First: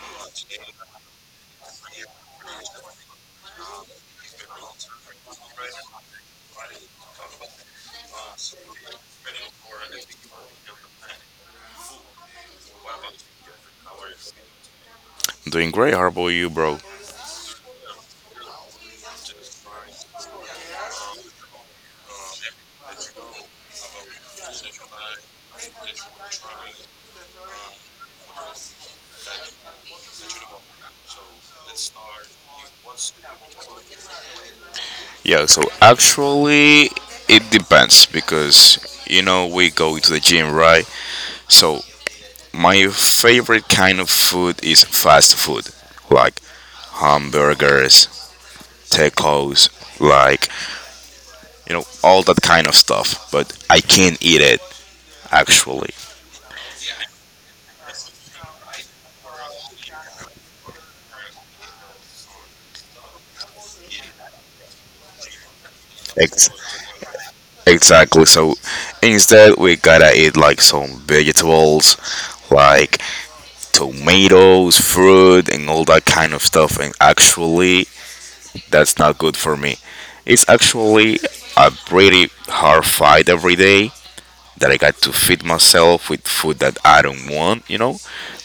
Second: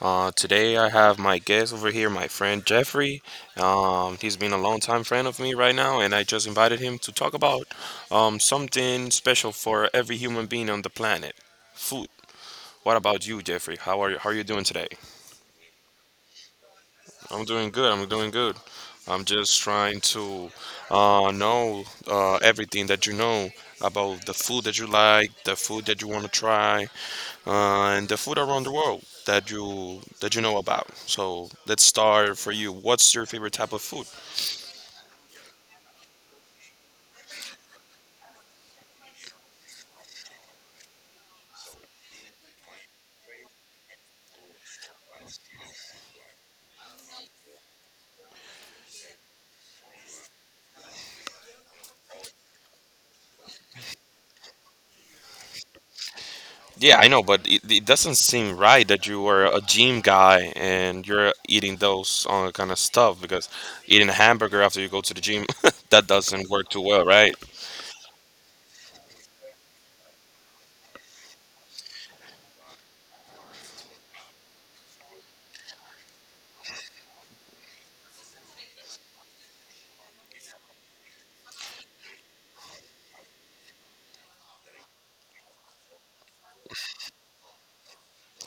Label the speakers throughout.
Speaker 1: Today I have my guest over here, my friend Jeffrey. He's been a longtime friend of me right now, and I just invited him to talk about something special for every human being on the planet, food. What about you, Jeffrey? How are you doing today?
Speaker 2: Doing great. How about you, bro?
Speaker 1: I'm doing good. I'm doing good. I'm just trying to know everything that you know about the food that you like, the food that you want to try, and the food around the world that you know about. So let's start for you. What's your favorite type of food?
Speaker 2: Yeah, so actually, it depends because you know we go to the gym, right? So my favorite kind of food is fast food, like hamburgers, tacos, like you know all that kind of stuff. But I can't eat it actually.
Speaker 1: Yeah, I know, but it doesn't seem right that you are a gym guy and you're eating those kind of stuff, because eating a hamburger after you go to the gym, that doesn't
Speaker 2: Ex-
Speaker 1: work too well, right?
Speaker 2: exactly. So instead, we gotta eat like some vegetables, like tomatoes, fruit, and all that kind of stuff. And actually, that's not good for me. It's actually a pretty hard fight every day that I got to feed myself with food that I don't want,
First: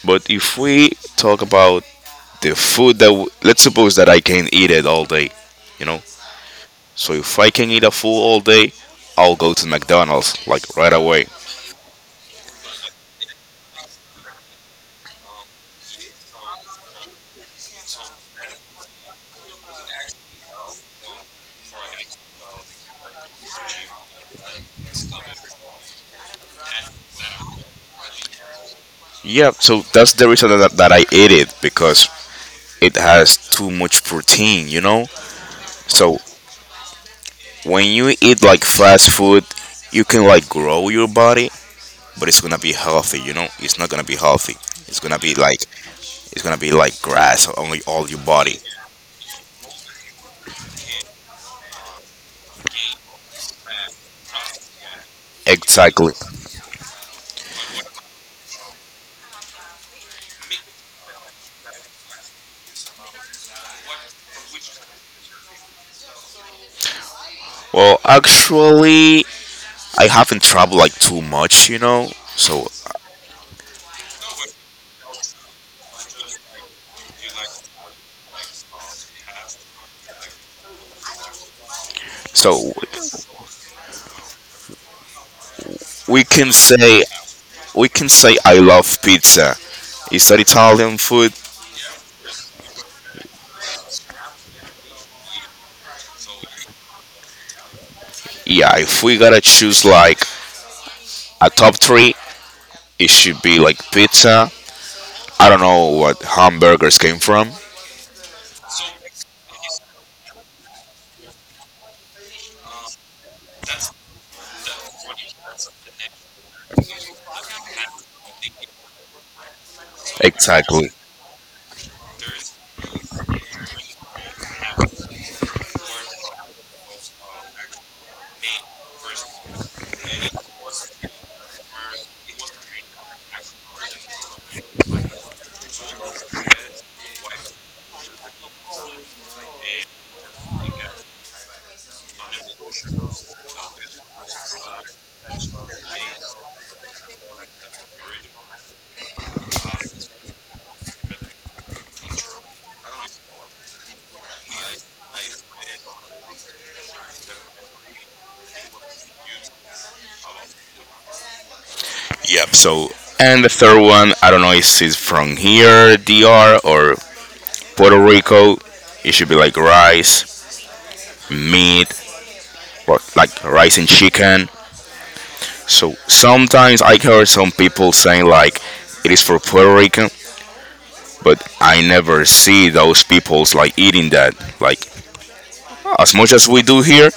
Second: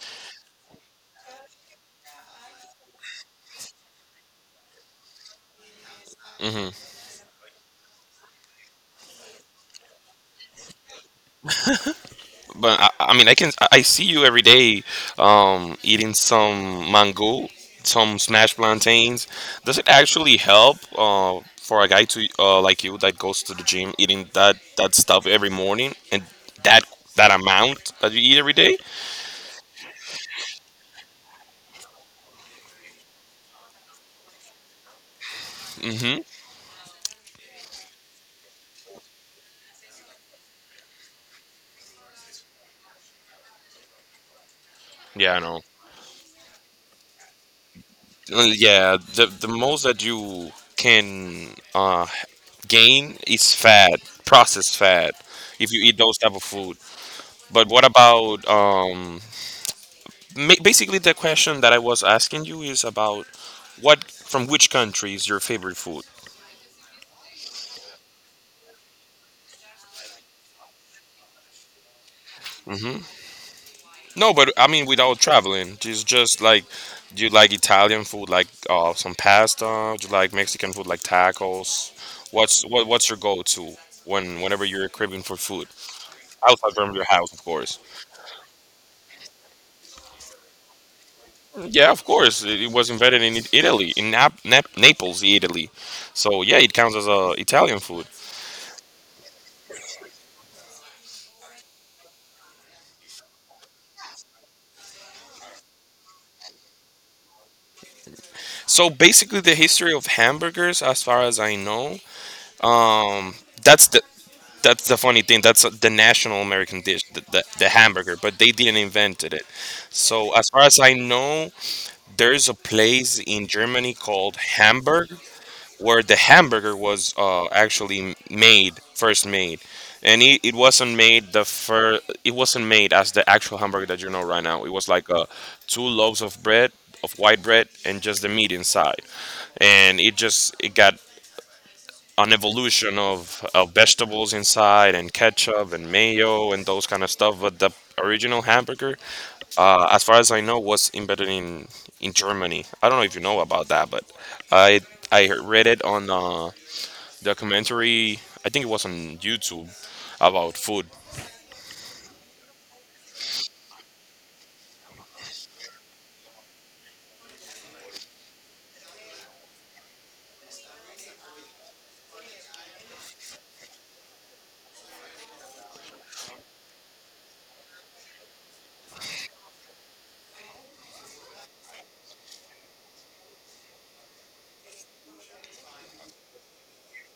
Speaker 2: But if we talk about the food that, let's suppose that I can eat it all day, you know. So if I can eat a food all day, I'll go to McDonald's like right away.
Speaker 1: But I mean, I can I see you every day eating some mango, some smashed plantains. Does it actually help for a guy to like you that goes to the gym eating that stuff every morning and that that amount that you eat every day?
Speaker 2: Yeah, so that's the reason that I eat it because it has too much protein, you know? So
Speaker 1: Mm-hmm.
Speaker 2: when you eat like fast food, you can like grow your body, but it's gonna be healthy. You know, it's not gonna be healthy. It's gonna
Speaker 1: Yeah,
Speaker 2: be
Speaker 1: I
Speaker 2: like
Speaker 1: know.
Speaker 2: grass only all your
Speaker 1: Uh,
Speaker 2: body.
Speaker 1: Yeah, the most that you can gain is fat, processed fat, if you eat
Speaker 2: Exactly.
Speaker 1: those type of food. But what about basically, the question that I was asking you is about what, from which country is your favorite food?
Speaker 2: Well, actually, I haven't traveled like too much. You know, so
Speaker 1: Hmm. No, but I mean without traveling, just like do you like Italian food, like some pasta? Do you like Mexican food, like tacos? What's
Speaker 2: so
Speaker 1: what, what's your go-to whenever you're craving for food
Speaker 2: we can
Speaker 1: outside from
Speaker 2: say
Speaker 1: your house, of course?
Speaker 2: I love pizza. Is that Italian food?
Speaker 1: Yeah, of course. It was invented in Italy, in Naples, Italy. So yeah, it counts as a Italian food.
Speaker 2: Yeah, if we gotta choose like a top three, it should be like pizza. I don't know what hamburgers came from.
Speaker 1: So basically, the history of hamburgers, as far as I know, that's the that's the funny thing. That's the national American dish, the hamburger. But they didn't invented it. So as far as
Speaker 2: Exactly.
Speaker 1: I know, there's a place in Germany called Hamburg where the hamburger was actually made, first made, and it wasn't made the it wasn't made as the actual hamburger that you know right now. It was like two loaves of bread, of white bread, and just the meat inside, and it got an evolution of vegetables inside, and ketchup and mayo and those kind of stuff. But the original hamburger, as far as I know, was embedded in Germany. I don't know if you know about that, but I I read it on. Documentary. I think it was on YouTube about food.
Speaker 2: Yep. So, and the third one, I don't know if it's from here, DR, or Puerto Rico. It should be like rice, meat, or like rice and chicken. So sometimes I hear some people saying like it is for Puerto Rican, but I never see those peoples like eating that. Like as much as we do here.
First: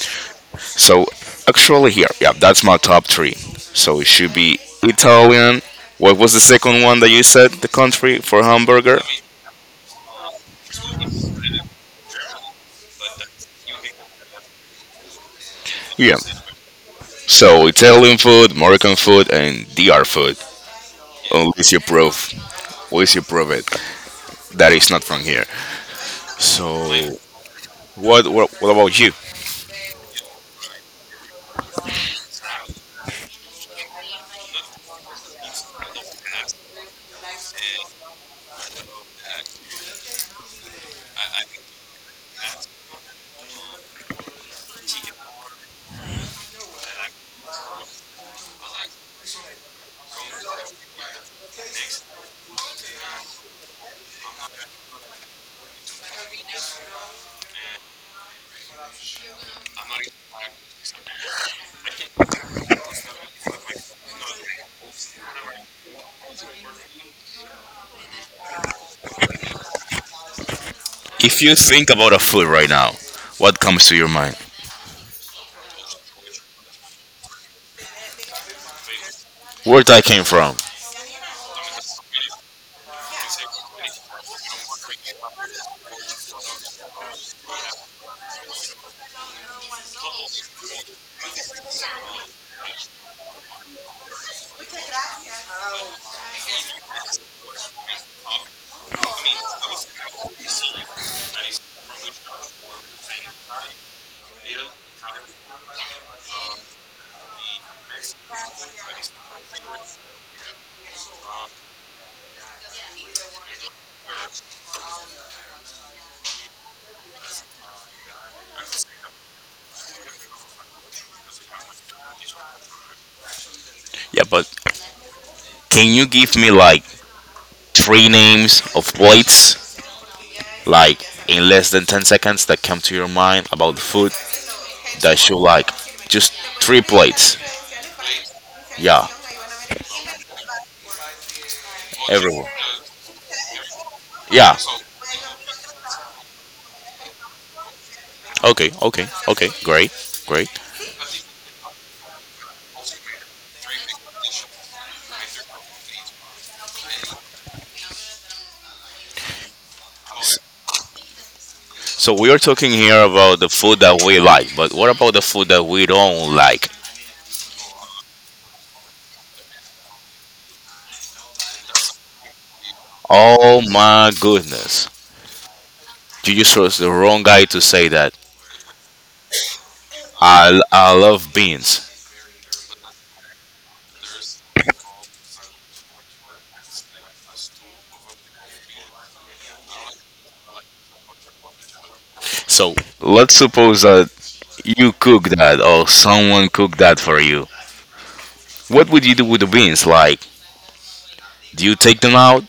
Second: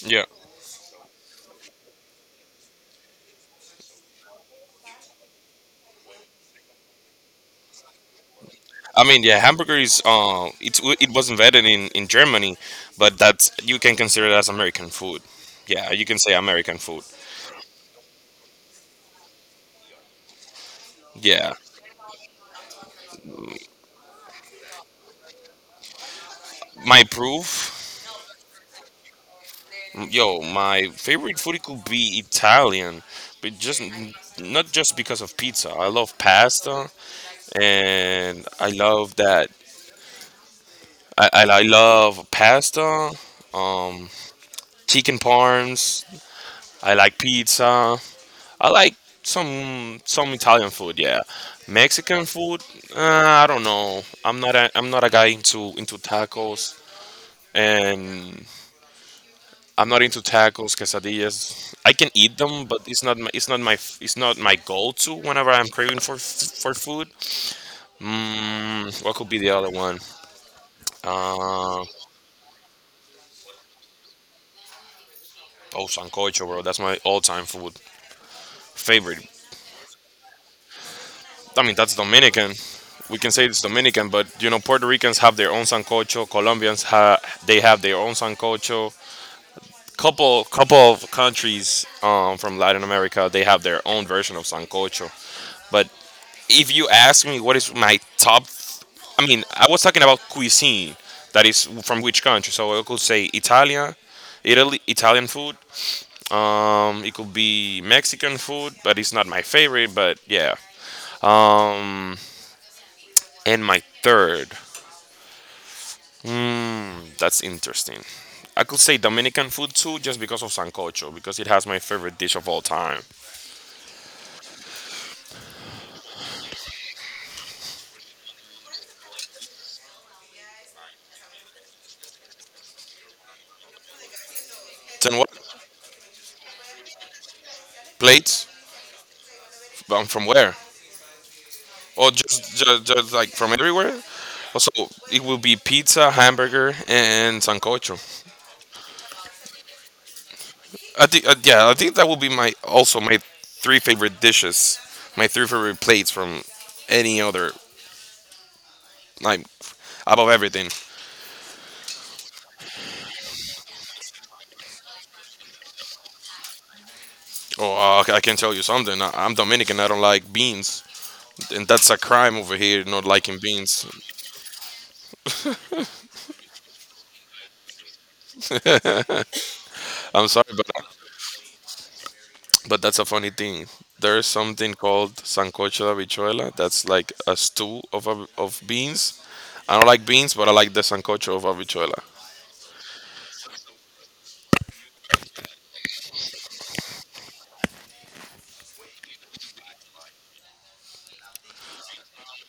Speaker 1: Yeah.
Speaker 2: So actually here, yeah, that's my top three. So it should be Italian. What was the second one that you said? The country for hamburger?
Speaker 1: I mean, yeah, hamburger is it was invented in Germany, but that's, you can consider it as American food. Yeah, you
Speaker 2: Yeah.
Speaker 1: can say American food.
Speaker 2: So Italian food, Moroccan food, and DR food.
Speaker 1: Yeah,
Speaker 2: Unless you prove, unless you prove it, that is not from here.
Speaker 1: my
Speaker 2: So
Speaker 1: proof,
Speaker 2: what about you?
Speaker 1: yo, my favorite food could be Italian, but just not just because of pizza. I love pasta, and I love that. I love pasta, um, chicken parms, I like pizza. I like some Italian food. Yeah, Mexican food. Uh, I don't know. I'm not a guy into tacos, and I'm not into tacos, quesadillas. I can eat them, but it's not my, it's not my go-to whenever I'm craving for for food. Mm, what could be the other one?
Speaker 2: If you
Speaker 1: Uh,
Speaker 2: think about a food right now, what comes to your mind?
Speaker 1: oh, sancocho, bro. That's my all-time food favorite.
Speaker 2: Where that came from?
Speaker 1: I mean, that's Dominican. We can say it's Dominican, but you know, Puerto Ricans have their own sancocho. Colombians they have their own sancocho. Couple of countries from Latin America they have their own version of sancocho. But if you ask me, what is my top? I mean, I was talking about cuisine. That is from which country? So I could say Italia, Italy, Italian food. It could be Mexican food, but it's not my favorite. But yeah. Um, and my third. Mm, that's interesting. I could say Dominican food too, just because of sancocho, because it has my favorite dish of all time.
Speaker 2: Yeah, but can you give me like three names of plates like in less than 10 seconds that come to your mind about the food
Speaker 1: Then what
Speaker 2: that you like. Just three plates.
Speaker 1: plates?
Speaker 2: Yeah.
Speaker 1: From where? Or
Speaker 2: Everyone,
Speaker 1: just, just like from everywhere?
Speaker 2: yeah.
Speaker 1: Also, it will be pizza, hamburger, and sancocho.
Speaker 2: Okay, okay, okay, great, great.
Speaker 1: I think I think that will be my, also my three favorite dishes, my three favorite plates from any other, like, above everything.
Speaker 2: So we are talking here about the food that we like, but what about the food that we don't like?
Speaker 1: Oh, I can tell you something. I'm Dominican. I don't like beans. And that's a crime over here, not liking
Speaker 2: Oh
Speaker 1: beans.
Speaker 2: my goodness, you just was the wrong guy to say that.
Speaker 1: I'm sorry,
Speaker 2: i,
Speaker 1: but
Speaker 2: I love beans.
Speaker 1: but that's a funny thing. There's something called sancocho de habichuela. That's like a stew of of beans. I don't like beans, but I like the sancocho of habichuela.
Speaker 2: So let's suppose that you cook that or someone cooked that for you. What would you do with the beans, like, do you take them out?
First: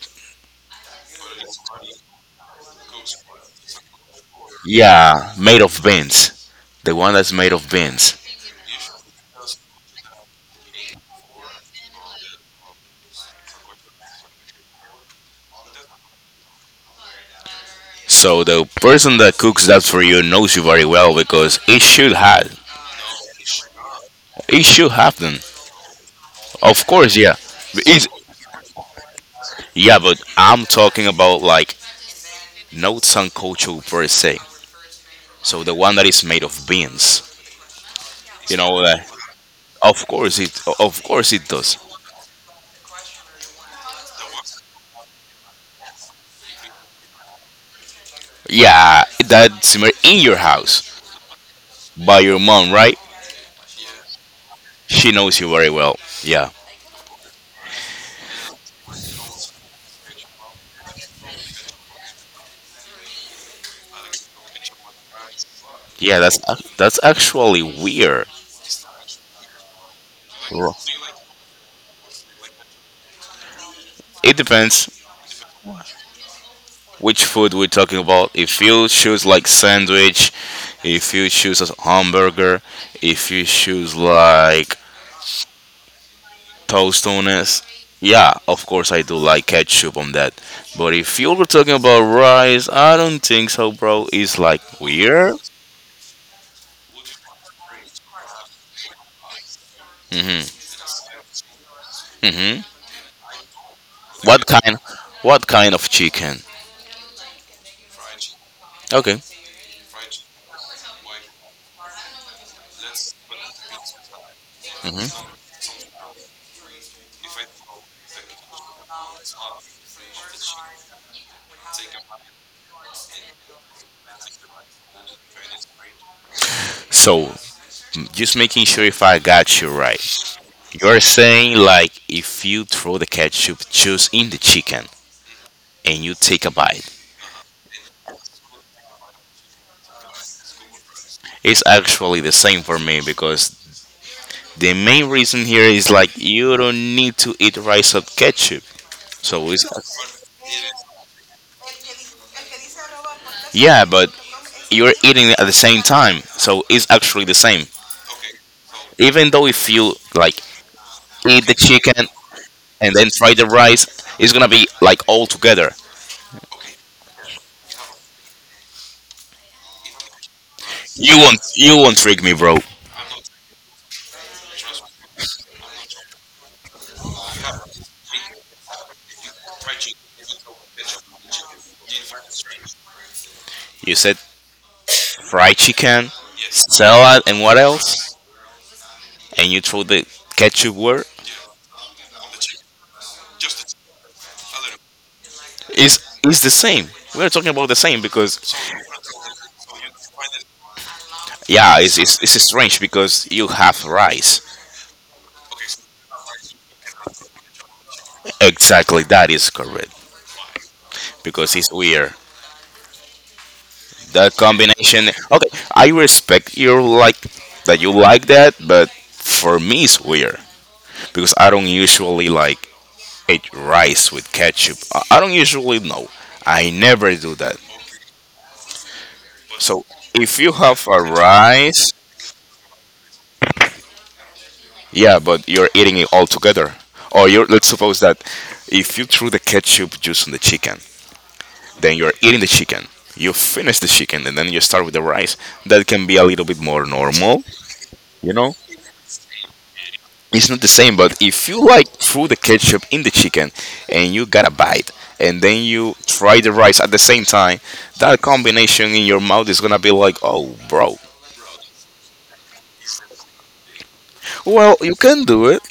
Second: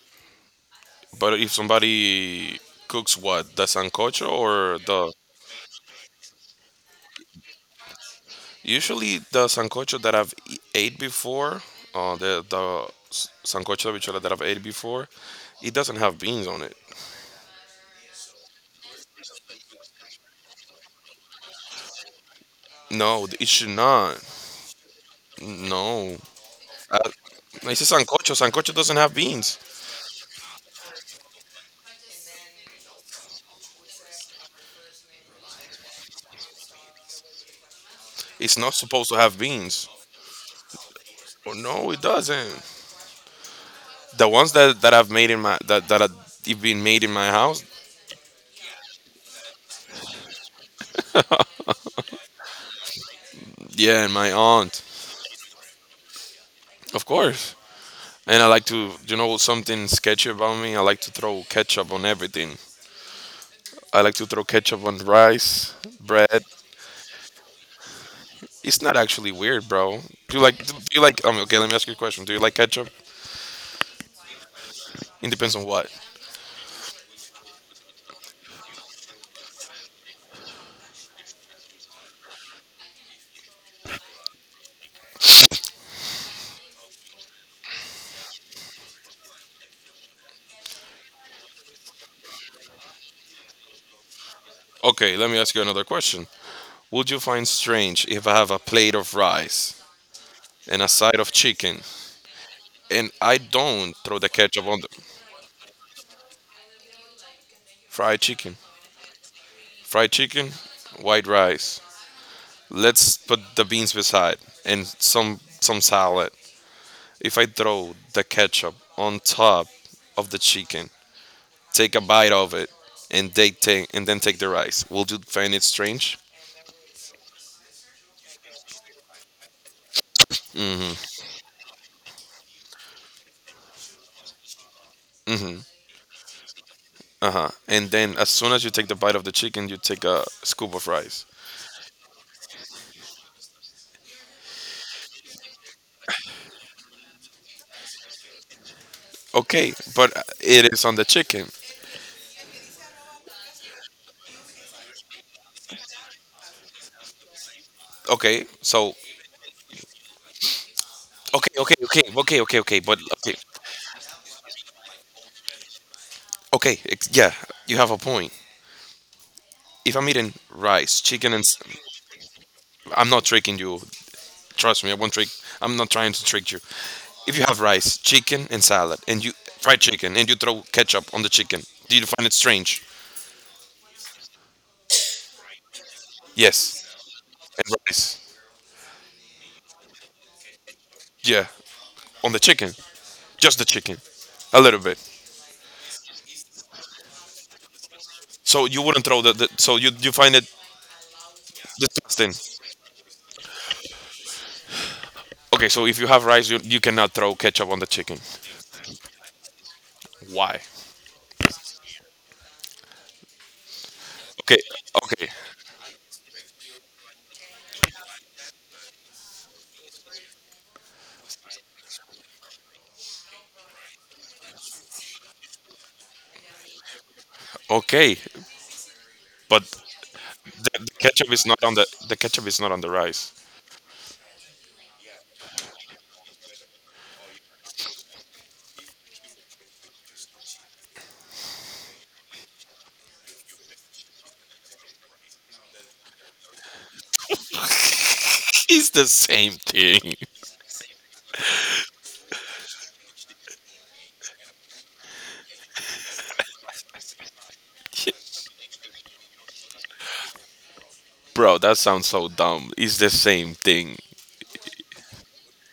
Speaker 1: But if somebody cooks, what, the sancocho or the.
Speaker 2: Yeah, made of beans. The one that's made of beans.
Speaker 1: Usually the sancocho that ate before, sancocho de habichuela that I've ate before, it doesn't have beans on it.
Speaker 2: So the person that cooks that for you knows you very well because it should have
Speaker 1: No, it should not.
Speaker 2: them.
Speaker 1: No.
Speaker 2: Of course, yeah.
Speaker 1: It's a
Speaker 2: It's,
Speaker 1: sancocho. Sancocho doesn't have beans.
Speaker 2: yeah, but I'm talking about like notes and culture per se. So the one that is made of beans.
Speaker 1: It's
Speaker 2: You
Speaker 1: not
Speaker 2: know
Speaker 1: supposed
Speaker 2: that
Speaker 1: to have beans.
Speaker 2: of course it
Speaker 1: Oh
Speaker 2: does.
Speaker 1: no, it doesn't. The ones that, that I've made in my, that that have been made in my house.
Speaker 2: Yeah, that's made in your house by your mom, right?
Speaker 1: Yeah, and my aunt,
Speaker 2: She knows you very well. Yeah.
Speaker 1: of course. And I like to, you know, something sketchy about me. I like to throw ketchup on everything. I like to throw ketchup on rice,
Speaker 2: Yeah, that's
Speaker 1: bread.
Speaker 2: ac- that's actually weird.
Speaker 1: It's not actually weird, bro. Do you like? Do you like? Okay, let me ask you a question. Do you like ketchup?
Speaker 2: It depends
Speaker 1: It depends on what.
Speaker 2: which food we're talking about. If you choose like sandwich, if you choose a hamburger, if you choose like tostones, yeah, of course I do like ketchup on that. But if you were talking about rice, I don't think so, bro. It's like
Speaker 1: Okay, let me
Speaker 2: weird.
Speaker 1: ask you another question. Would you find strange if I have a plate of rice
Speaker 2: Hmm.
Speaker 1: and a side of chicken?
Speaker 2: Hmm.
Speaker 1: And I don't throw the
Speaker 2: What
Speaker 1: ketchup
Speaker 2: kind?
Speaker 1: on the
Speaker 2: What kind of chicken?
Speaker 1: fried chicken.
Speaker 2: Okay.
Speaker 1: Fried chicken, white rice. Let's put the beans beside and
Speaker 2: Hmm.
Speaker 1: some salad. If I throw the ketchup on top of the chicken, take a bite of it, and they take and then take the rice. Will you find it strange?
Speaker 2: So just making sure if I got you right. You're saying like if you throw the ketchup juice in the chicken,
Speaker 1: Mm-hmm.
Speaker 2: and you take a bite.
Speaker 1: Uh-huh. And then as soon as you take the bite of the chicken, you take a scoop of rice.
Speaker 2: It's actually the same for me because the main reason here is like you don't need to eat rice with ketchup. So it's
Speaker 1: Okay, but it is on the chicken.
Speaker 2: yeah, but you're eating it at the same time. So it's actually the same.
Speaker 1: Okay, so
Speaker 2: Even though if you like eat
Speaker 1: okay,
Speaker 2: the chicken and
Speaker 1: but
Speaker 2: then fry
Speaker 1: okay,
Speaker 2: the rice, it's gonna be like all together.
Speaker 1: yeah, you have a point. If I'm eating rice, chicken, and
Speaker 2: You won't trick me, bro.
Speaker 1: I'm not tricking you. Trust me, I won't trick. I'm not trying to trick you. If you have rice, chicken, and salad, and you fried chicken, and you throw ketchup on the chicken, do you find it strange?
Speaker 2: You said fried chicken,
Speaker 1: Yes,
Speaker 2: salad, and what
Speaker 1: and
Speaker 2: else?
Speaker 1: rice.
Speaker 2: And you throw the ketchup word.
Speaker 1: Yeah, on the chicken, just the chicken, a little bit.
Speaker 2: It's the same. We're talking about the same because
Speaker 1: So you wouldn't throw the. The so you find it
Speaker 2: yeah,
Speaker 1: disgusting.
Speaker 2: it's strange because you have rice.
Speaker 1: Okay, so if you have rice, you cannot throw ketchup on the chicken.
Speaker 2: Exactly, that is correct
Speaker 1: Why?
Speaker 2: because it's weird. That
Speaker 1: Okay,
Speaker 2: combination.
Speaker 1: okay.
Speaker 2: Okay, I respect your like that you like that, but for me it's weird because I don't usually like eat rice with ketchup. I don't usually know. I never do that.
Speaker 1: Okay, but
Speaker 2: So if you
Speaker 1: the
Speaker 2: have a
Speaker 1: ketchup is not on the
Speaker 2: rice,
Speaker 1: the ketchup is not on the rice.
Speaker 2: yeah, but you're eating it all together. Or you're let's suppose that if you threw the ketchup juice on the chicken, then you're eating the chicken. You finish the chicken and then you start with the rice. That can be a little bit more normal, you know?
Speaker 1: It's the same thing.
Speaker 2: It's not the same, but if you like threw the ketchup in the chicken and you got a bite and then you try the rice at the same time, that combination in your mouth is gonna be like, oh, bro.
Speaker 1: Bro, that sounds so dumb. It's the same thing.
Speaker 2: Well, you can do it,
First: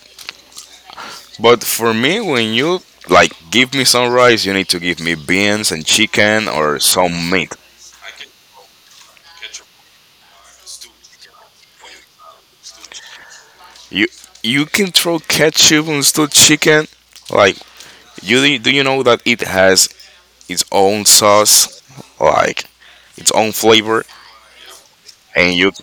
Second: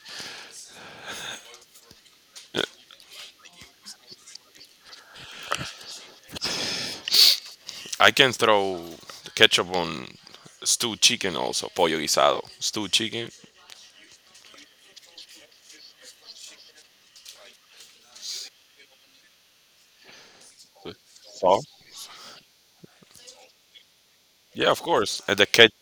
Speaker 2: but for me, when you like give me some rice, you need to give me beans and chicken or some meat.
Speaker 1: I can throw the ketchup on stewed chicken also, pollo guisado. Stewed chicken.
Speaker 2: You you can throw ketchup on still chicken. Like You do you know that it has its own
Speaker 1: Oh.
Speaker 2: sauce, like its own flavor,
Speaker 1: Yeah, of course. And the
Speaker 2: and you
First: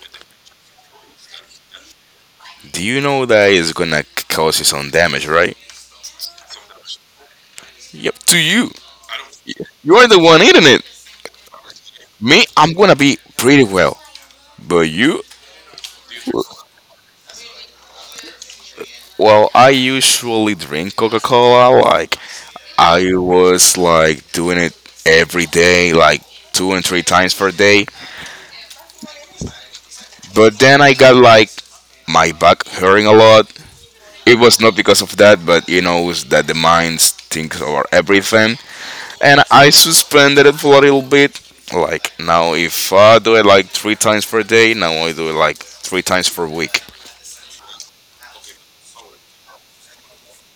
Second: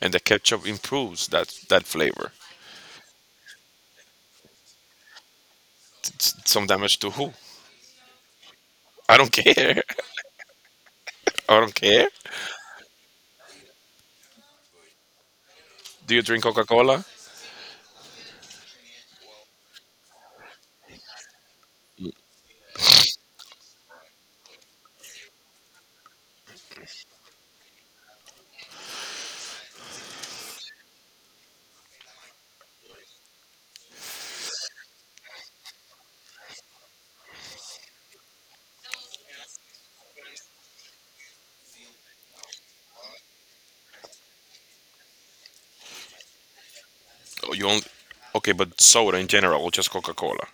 Speaker 1: and the ketchup improves that flavor.
Speaker 2: do you know that it's gonna cause you some damage, right?
Speaker 1: It's some damage to who?
Speaker 2: Yep, to you.
Speaker 1: I don't care.
Speaker 2: You are the one eating it.
Speaker 1: I don't care.
Speaker 2: Me, I'm gonna be pretty well, but you.
Speaker 1: Do you drink Coca-Cola?
Speaker 2: Well, I usually drink Coca-Cola. Like I was like doing it every day, like two and three times per day. But then I got like my back hurting a lot. It was not because of that, but he knows that the minds think over everything. And I suspended it for a little bit. Like now, if I do it like three times per day, now I do it like three times per week.
Speaker 1: Oh, you only. Okay, but soda in general or just Coca-Cola?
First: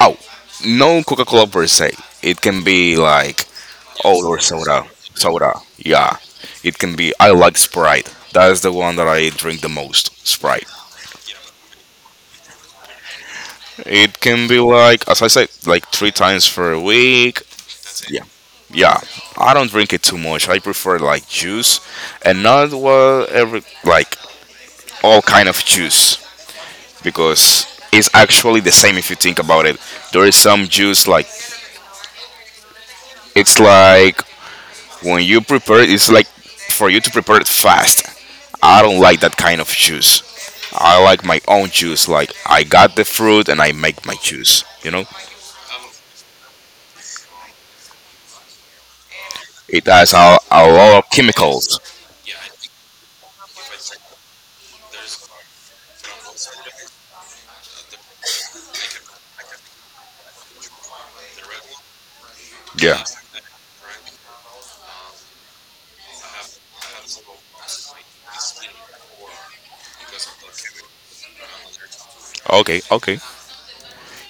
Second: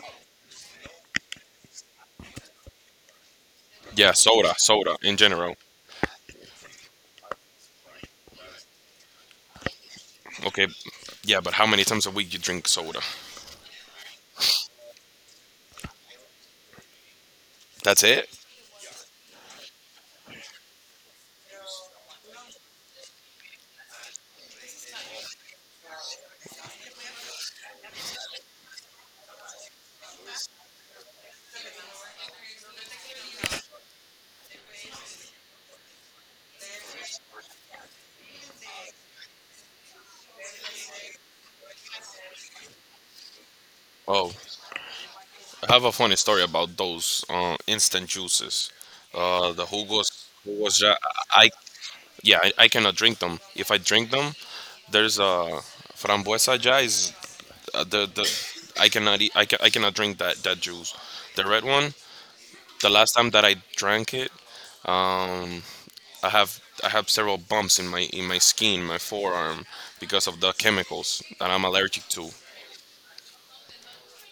Speaker 2: Oh, no Coca Cola per se. It can be like
Speaker 1: Yeah,
Speaker 2: oh or
Speaker 1: soda,
Speaker 2: soda,
Speaker 1: soda in
Speaker 2: soda.
Speaker 1: general.
Speaker 2: Yeah, it can be. I like Sprite. That's the one that I drink the most. Sprite.
Speaker 1: Okay, yeah, but how many times a week you drink soda?
Speaker 2: It can be like, as I said, like three times for a week.
Speaker 1: That's
Speaker 2: Yeah,
Speaker 1: it?
Speaker 2: yeah. I don't drink it too much. I prefer like juice, and not well every like all kind of juice because it's actually the same if you think about it. There is some juice like it's like when you prepare, it, it's like for you to prepare it fast. I don't like that kind of juice. I like my own juice. Like I got the fruit and I make my
Speaker 1: Oh,
Speaker 2: juice. You know,
Speaker 1: I have a funny story about those instant juices. The
Speaker 2: it has
Speaker 1: jugos,
Speaker 2: a
Speaker 1: jugos ja,
Speaker 2: lot of
Speaker 1: I
Speaker 2: chemicals.
Speaker 1: yeah, I cannot drink them. If I drink them, there's a frambuesa ja is the I cannot eat. I cannot drink that juice. The red one. The
Speaker 2: Yeah.
Speaker 1: last time that I drank it, I have several bumps in my, in my skin, my forearm, because of the chemicals that I'm allergic to.
Speaker 2: Okay. Okay.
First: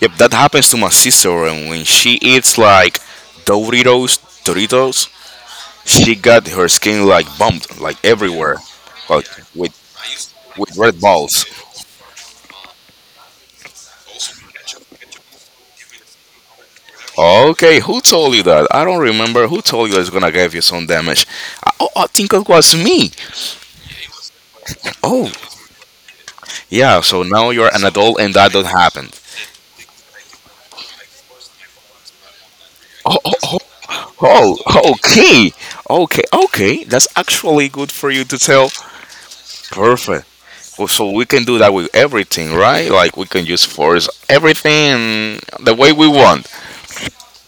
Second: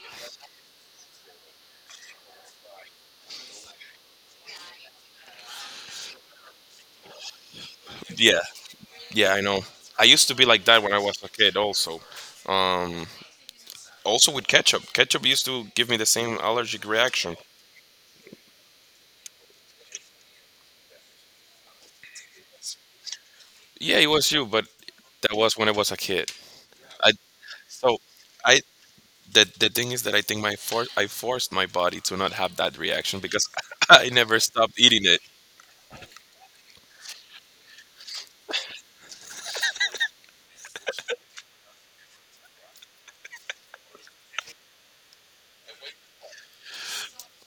Speaker 2: Yep. That happens to my sister, and when she eats like Doritos, she got her skin like bumped like
Speaker 1: Yeah,
Speaker 2: everywhere, like
Speaker 1: yeah, I know.
Speaker 2: with
Speaker 1: I used to be like that when I
Speaker 2: red
Speaker 1: was a
Speaker 2: balls.
Speaker 1: kid, also. Um, Also with ketchup. Ketchup used to give me the same allergic reaction.
Speaker 2: Okay. Who told you that? I don't remember. Who told you it's gonna give you some damage? I think it was me.
Speaker 1: Yeah, it was you, but
Speaker 2: Oh,
Speaker 1: that was when I was a kid.
Speaker 2: yeah.
Speaker 1: I
Speaker 2: So now you're an
Speaker 1: so
Speaker 2: adult, and that
Speaker 1: I
Speaker 2: don't happen.
Speaker 1: the thing is that I think my for I forced my body to not have that
Speaker 2: Oh,
Speaker 1: reaction,
Speaker 2: oh,
Speaker 1: because
Speaker 2: oh.
Speaker 1: I never stopped
Speaker 2: Oh,
Speaker 1: eating it.
Speaker 2: okay, okay, okay. That's actually good for you to tell. Perfect. Well, so we can do that with everything, right? Like we can just force everything the way we want.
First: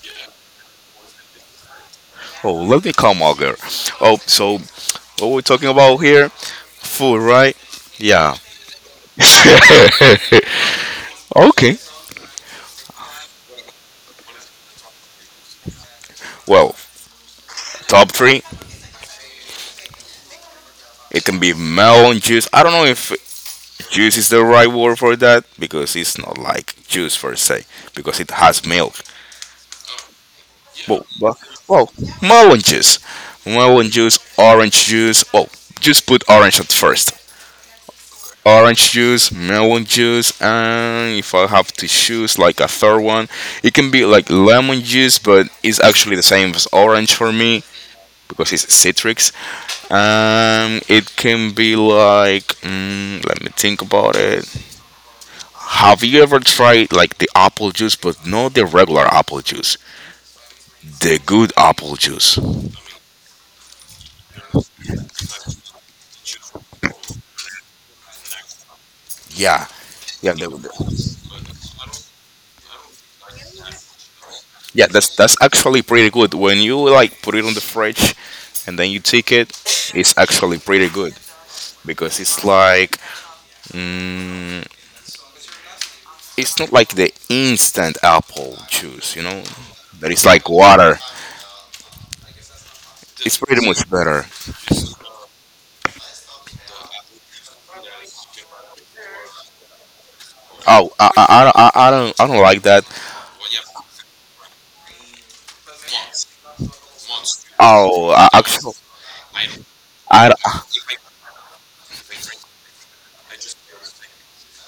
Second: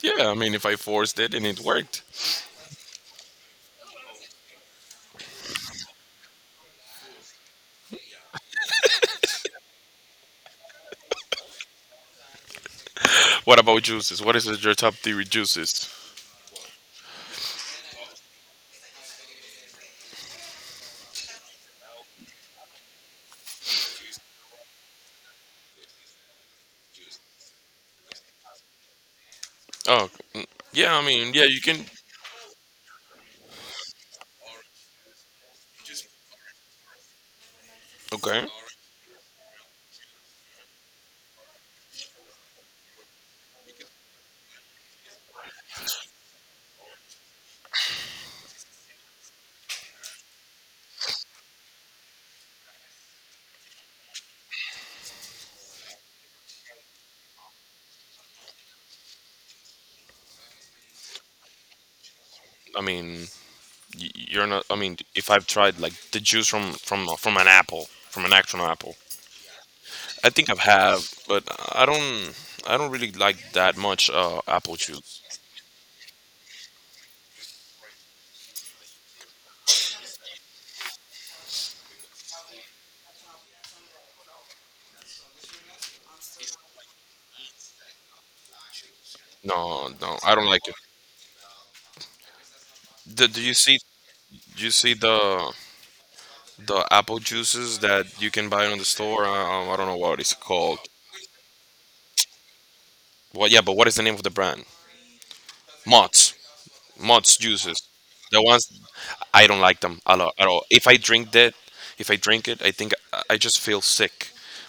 Speaker 1: Yeah, I mean if I forced it and it worked.
Speaker 2: Oh, let me come over. Oh, so what we're talking about here? Food, right? Yeah. Okay.
Speaker 1: What about juices? What is your top three juices?
Speaker 2: Well, top three. It can be melon juice. I don't know if juice is the right word for that because it's not like juice per se because it has milk.
Speaker 1: Oh, mm, yeah, I
Speaker 2: But,
Speaker 1: mean
Speaker 2: but
Speaker 1: yeah, you can.
Speaker 2: well, melon juice, melon juice, orange juice. Well, just put orange at first.
Speaker 1: Okay,
Speaker 2: Orange juice, melon juice, and if I have to choose like a third one, it can be like lemon juice, but it's actually the same as orange for me because it's citrus. It can be like, let me think about it. Have you ever tried like the apple juice, but not the regular apple juice, the good apple juice?
Speaker 1: I mean you're not. I mean, if I've tried like the juice from an apple, from an actual apple,
Speaker 2: Yeah,
Speaker 1: I
Speaker 2: yeah,
Speaker 1: think
Speaker 2: the,
Speaker 1: I've
Speaker 2: the-
Speaker 1: have, but I don't. I don't really like that much apple
Speaker 2: yeah.
Speaker 1: juice.
Speaker 2: That's actually pretty good when you like put it on the fridge, and then you take it. It's actually pretty good. Because it's like mm, it's not like the instant apple juice, you know,
Speaker 1: No,
Speaker 2: that
Speaker 1: no,
Speaker 2: is
Speaker 1: I don't
Speaker 2: like
Speaker 1: like it.
Speaker 2: water. It's
Speaker 1: Do you
Speaker 2: pretty
Speaker 1: see?
Speaker 2: much better.
Speaker 1: Do you see the apple juices that you can buy on the store? I don't know what it's called.
Speaker 2: I don't I don't like that.
Speaker 1: Well, yeah, but what is the name of the brand? Mott's. Mott's juices.
Speaker 2: Oh, I,
Speaker 1: The ones
Speaker 2: actually,
Speaker 1: I don't like them a
Speaker 2: I
Speaker 1: lot at all. If I drink that, if I drink it, I think I just feel sick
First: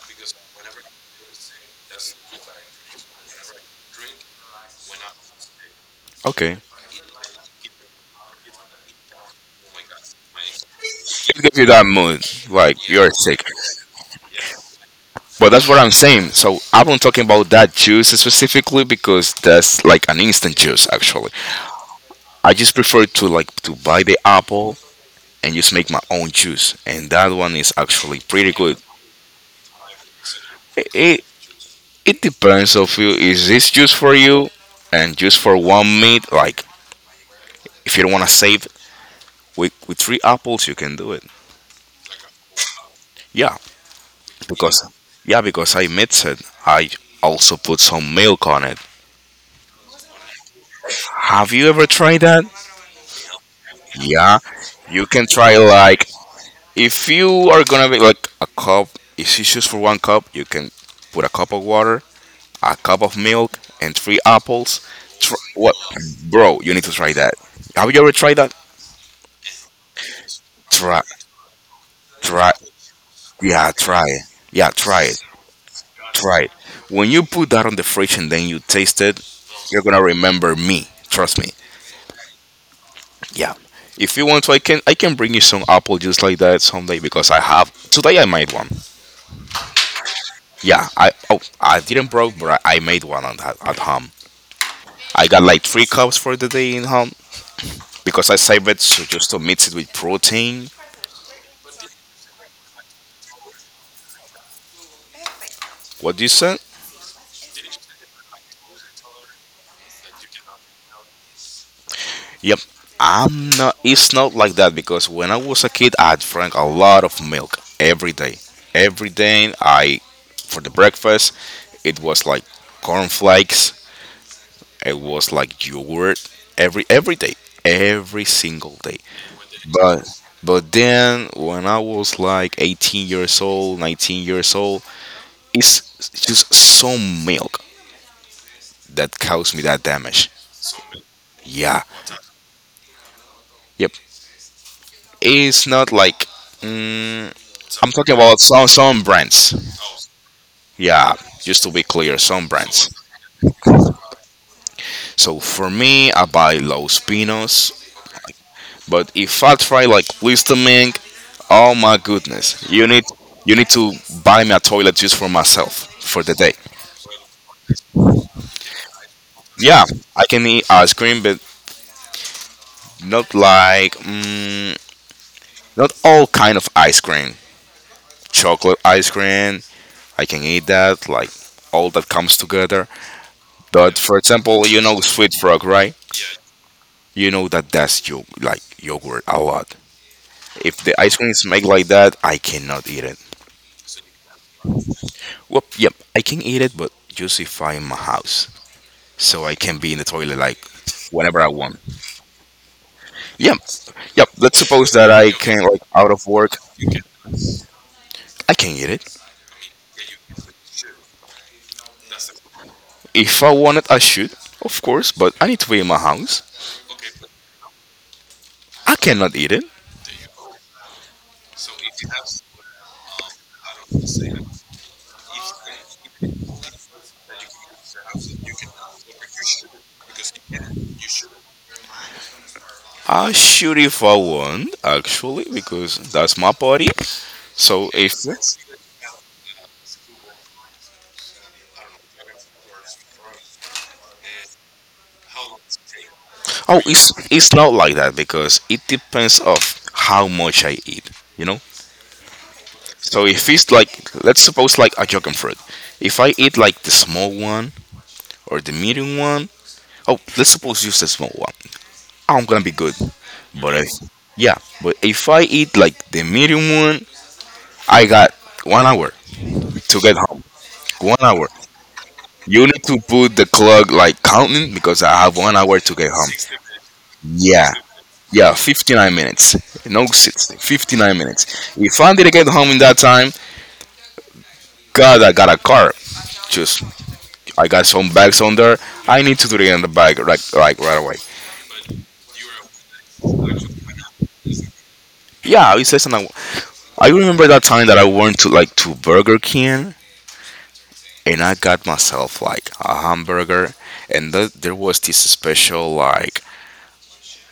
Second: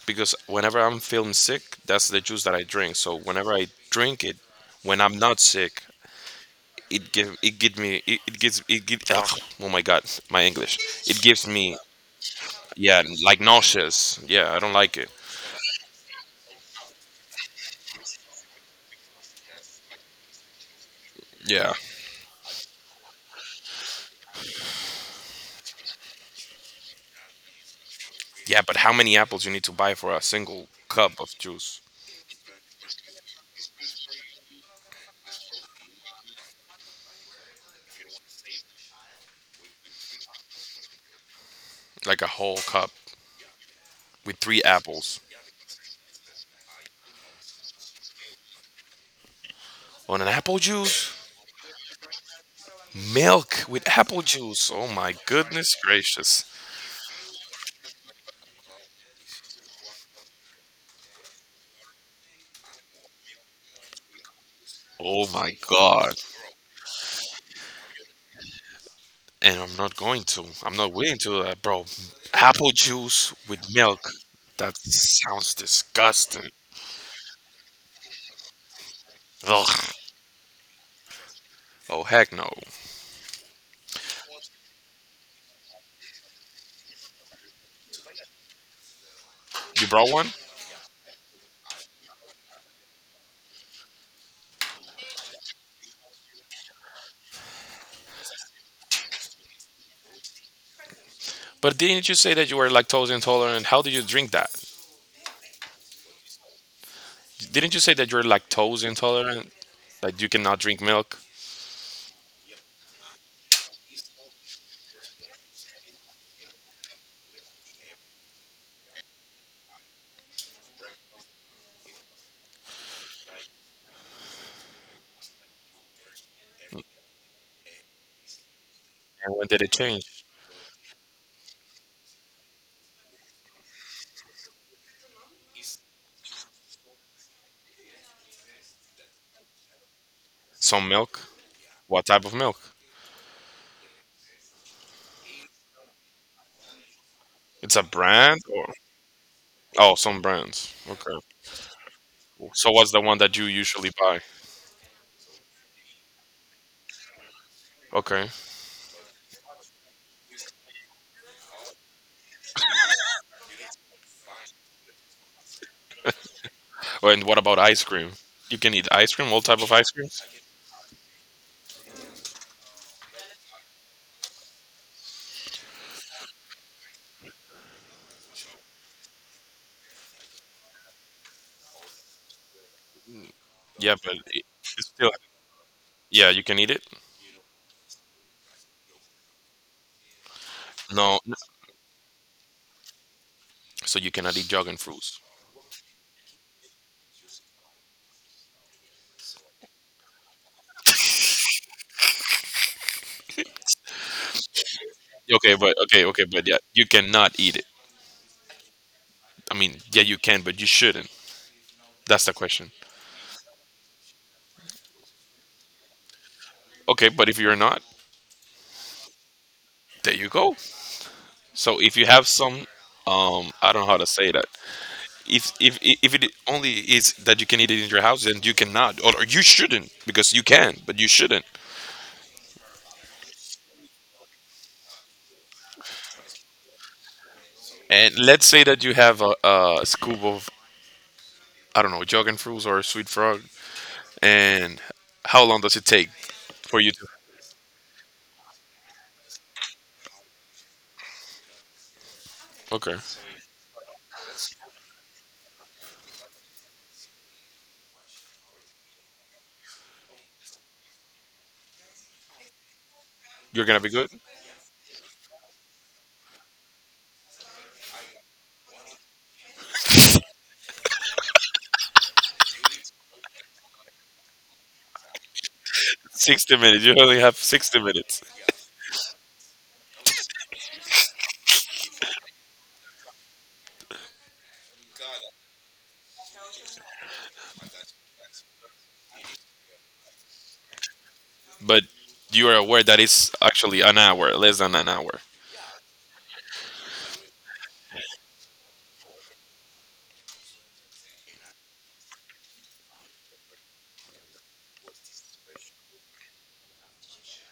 Speaker 1: because whenever I'm feeling sick, that's the juice that I drink. So whenever I drink it, when I'm not sick,
Speaker 2: okay.
Speaker 1: it give me it, it gives it give, ugh, oh my god, my English, it
Speaker 2: It
Speaker 1: gives
Speaker 2: gives you
Speaker 1: me,
Speaker 2: that mood, like
Speaker 1: yeah,
Speaker 2: you're
Speaker 1: like
Speaker 2: sick.
Speaker 1: nauseous, yeah, I don't like it.
Speaker 2: But that's what I'm saying. So I'm not talking about that juice specifically because that's like an instant juice. Actually,
Speaker 1: Yeah,
Speaker 2: I just prefer to like to buy the apple and just make my own juice, and that one is actually pretty
Speaker 1: yeah,
Speaker 2: good.
Speaker 1: but how many apples you need to buy for a single cup
Speaker 2: It,
Speaker 1: of juice?
Speaker 2: It depends of you. Is this just for you and just for one meat? Like if you don't want to save with three apples, you can do it.
Speaker 1: Like a whole cup
Speaker 2: Yeah,
Speaker 1: with three
Speaker 2: because
Speaker 1: apples?
Speaker 2: yeah, because I mix it. I also put some milk on it.
Speaker 1: On an apple juice?
Speaker 2: Have you ever tried that?
Speaker 1: Milk with apple
Speaker 2: Yeah,
Speaker 1: juice. Oh
Speaker 2: you
Speaker 1: my
Speaker 2: can try
Speaker 1: goodness
Speaker 2: like
Speaker 1: gracious.
Speaker 2: if you are gonna make like a cup. If it's just for one cup, you can put a cup of water, a cup of milk, and three apples.
Speaker 1: Oh
Speaker 2: Try,
Speaker 1: my
Speaker 2: what,
Speaker 1: god.
Speaker 2: bro? You need to try that. Have you ever tried that?
Speaker 1: And I'm not going to. I'm not
Speaker 2: Try,
Speaker 1: willing to do that, bro.
Speaker 2: try.
Speaker 1: Apple juice
Speaker 2: Yeah,
Speaker 1: with
Speaker 2: try
Speaker 1: milk.
Speaker 2: it. Yeah,
Speaker 1: That
Speaker 2: try it.
Speaker 1: sounds
Speaker 2: Try it.
Speaker 1: disgusting.
Speaker 2: When you put that on the fridge and then you taste it, you're
Speaker 1: Ugh.
Speaker 2: gonna remember me. Trust me.
Speaker 1: Oh heck no.
Speaker 2: Yeah. If you want to, I can bring you some apple juice like that someday because I have today I made one.
Speaker 1: You brought one?
Speaker 2: Yeah. I didn't broke, but I made one on that at home. I got like three cups for the day in home because I saved it so just to mix it with protein.
Speaker 1: But didn't you say that you were lactose intolerant? How did you drink that?
Speaker 2: What do you say?
Speaker 1: Didn't you say that you're lactose intolerant? That you cannot drink milk?
Speaker 2: Yep. I'm not it's not like that because when I was a kid I drank a lot of milk every day. Every day I for the breakfast it was like cornflakes, it was like yogurt every day. Every single day.
Speaker 1: And when did it
Speaker 2: But
Speaker 1: change?
Speaker 2: but then when I was like 18 years old, 19 years old, it's just some milk that caused me that damage.
Speaker 1: Some milk?
Speaker 2: Yeah.
Speaker 1: What type of milk?
Speaker 2: Yep. It's not like mm,
Speaker 1: It's a
Speaker 2: I'm talking about
Speaker 1: brand or
Speaker 2: some brands.
Speaker 1: oh, some brands.
Speaker 2: Yeah,
Speaker 1: Okay.
Speaker 2: just to be clear, some
Speaker 1: So
Speaker 2: brands.
Speaker 1: what's the one that you usually buy?
Speaker 2: So for me, I buy Los Pinos,
Speaker 1: Okay.
Speaker 2: but if I try like Listermink, oh my goodness, you need to buy me a toilet just for myself for the day.
Speaker 1: Oh, and what about ice cream? You can eat ice cream, all type of
Speaker 2: Yeah,
Speaker 1: ice creams.
Speaker 2: I can eat ice cream, but not like mm, not all kind of ice cream. Chocolate ice cream, I can eat that like all that comes together. But
Speaker 1: Yeah,
Speaker 2: for
Speaker 1: but
Speaker 2: example, you
Speaker 1: it's
Speaker 2: know
Speaker 1: still,
Speaker 2: sweet frog, right?
Speaker 1: yeah, you can eat it.
Speaker 2: You know that that's like yogurt a lot. If the ice
Speaker 1: No,
Speaker 2: cream
Speaker 1: n-
Speaker 2: is made like that, I cannot eat it.
Speaker 1: so you cannot eat dragon fruits.
Speaker 2: Well, yep, I can eat it, but just if I'm in my house, so I can be in the toilet like whenever I want. Yep, yep. Let's suppose that I
Speaker 1: Okay,
Speaker 2: can
Speaker 1: but
Speaker 2: like
Speaker 1: okay,
Speaker 2: out
Speaker 1: okay,
Speaker 2: of
Speaker 1: but
Speaker 2: work,
Speaker 1: yeah, you cannot eat it.
Speaker 2: I can eat it.
Speaker 1: I mean, yeah, you can, but you shouldn't. That's the question.
Speaker 2: If I want it, I should, of course, but I need to be in my house.
Speaker 1: Okay, but if you're not,
Speaker 2: I cannot eat it.
Speaker 1: there you go. So if you have some, I don't know how to say that. If it only is that you can eat it in your house, then you cannot, or you shouldn't, because you can, but you shouldn't.
Speaker 2: I should if I want, actually, because that's my body. So if
Speaker 1: And let's say that you have a scoop of, I don't know, Jogging Fruits or Sweet Frog. And how long does it take for
Speaker 2: Oh,
Speaker 1: you to?
Speaker 2: it's not like that because it depends of how much I eat. You know.
Speaker 1: Okay.
Speaker 2: So if it's like, let's suppose like a and fruit. If I eat like the small one or the medium one, oh, let's suppose use the small one. I'm gonna be good.
Speaker 1: You're
Speaker 2: But
Speaker 1: going to
Speaker 2: if
Speaker 1: be good?
Speaker 2: yeah, but if I eat like the medium one, I got 1 hour to get home. 1 hour. You need to put the clock like counting because I have 1 hour to get home.
Speaker 1: 60 minutes. You only have
Speaker 2: Yeah.
Speaker 1: 60 minutes.
Speaker 2: Yeah, 59 minutes. No, 60, 59 minutes. If I didn't get home in that time, God, I got a car. Just, I got some bags on there. I need to do it in the bag right away.
Speaker 1: But you are aware that it's actually an hour, less than an hour.
Speaker 2: Yeah, it says, and I remember that time that I went to like to Burger King and I got myself like a hamburger and there was this special like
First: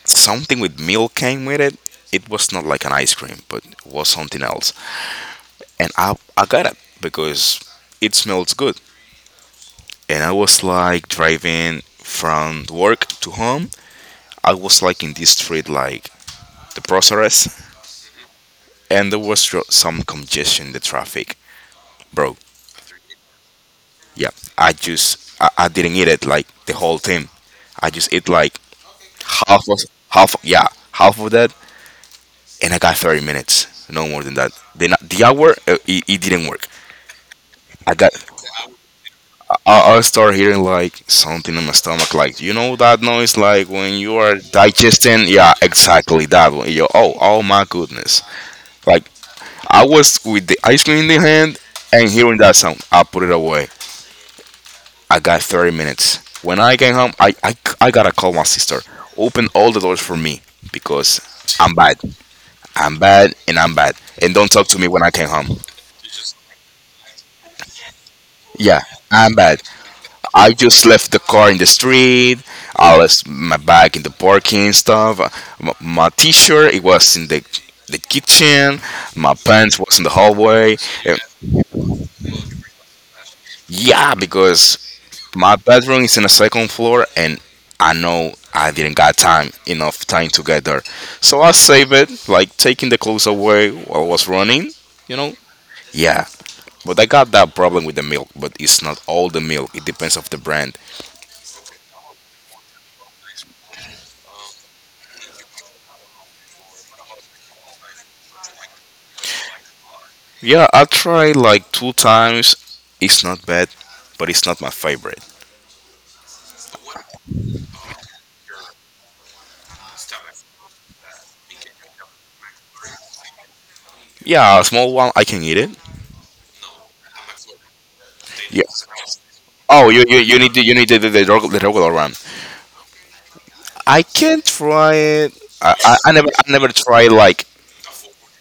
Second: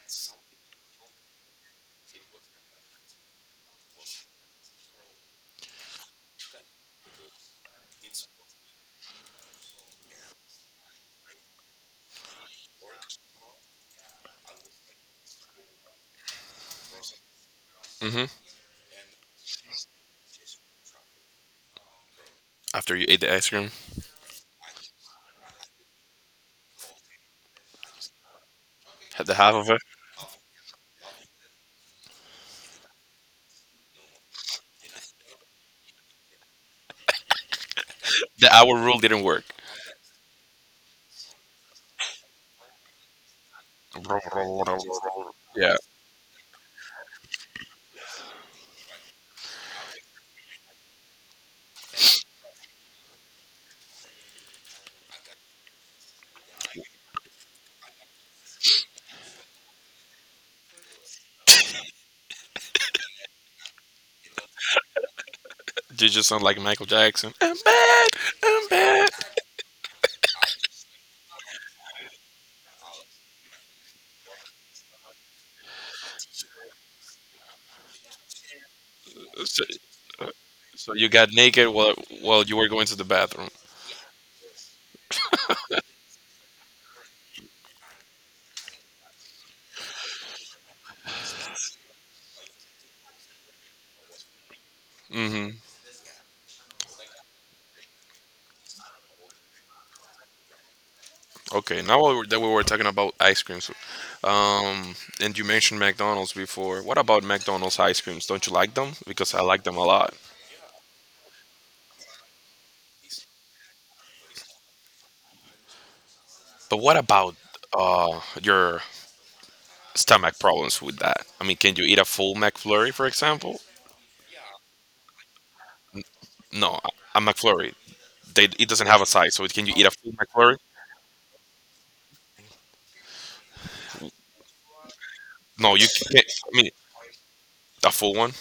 Speaker 2: something with milk came with it. It was not like an ice cream, but it was something else. And I got it because it smells good and I was like driving from work to home. I was like in this street, like the Proceres,
Speaker 1: Hmm.
Speaker 2: and there was some congestion in the traffic, bro.
Speaker 1: After you ate the ice cream,
Speaker 2: Yeah, I didn't eat it like the whole thing. I just ate like
Speaker 1: had the half of
Speaker 2: half
Speaker 1: it,
Speaker 2: of half yeah half of that, and I got 30 minutes, no more than that. Then the hour it didn't work. I got
Speaker 1: the hour rule didn't work.
Speaker 2: I start hearing like something in my stomach, like you know that noise, like when you are digesting. Yeah,
Speaker 1: Yeah.
Speaker 2: exactly that one. Yo, oh, oh my goodness! Like I was with the ice cream in the hand and hearing that sound, I put it away. I got 30 minutes. When I came home, I gotta call my sister. Open all the doors for me because I'm bad. I'm bad. And don't talk to me when I came home.
Speaker 1: You just sound like Michael Jackson. I'm bad. I'm
Speaker 2: Yeah,
Speaker 1: bad.
Speaker 2: I'm bad. I just left the car in the street. I left my bag in the parking stuff. My t-shirt it was in the kitchen. My
Speaker 1: So,
Speaker 2: pants was in the
Speaker 1: uh,
Speaker 2: hallway.
Speaker 1: so you
Speaker 2: And
Speaker 1: got naked while you were going to the bathroom.
Speaker 2: yeah, because my bedroom is in the second floor, and I know I didn't got time enough time to get there. So I saved it, like taking the clothes away while I was running. You know.
Speaker 1: Hmm.
Speaker 2: Yeah, but I got that problem with the milk. But it's not all the milk. It depends of the brand.
Speaker 1: Okay, now that we were talking about ice creams, and you mentioned McDonald's before. What about McDonald's ice creams? Don't you like them? Because I like them a lot.
Speaker 2: Yeah, I tried like two times. It's not bad, but it's not my favorite.
Speaker 1: But what about your stomach problems with that? I mean, can you eat a full McFlurry, for example?
Speaker 2: Yeah, a small one I can eat it.
Speaker 1: No, a McFlurry. They,
Speaker 2: Yeah.
Speaker 1: it doesn't have a size, so can you eat
Speaker 2: Oh,
Speaker 1: a
Speaker 2: you
Speaker 1: full
Speaker 2: you, you need
Speaker 1: McFlurry?
Speaker 2: the regular one. I can try it. I,
Speaker 1: No, you
Speaker 2: I, I
Speaker 1: can't.
Speaker 2: never I
Speaker 1: I
Speaker 2: never
Speaker 1: mean,
Speaker 2: tried like,
Speaker 1: a full one.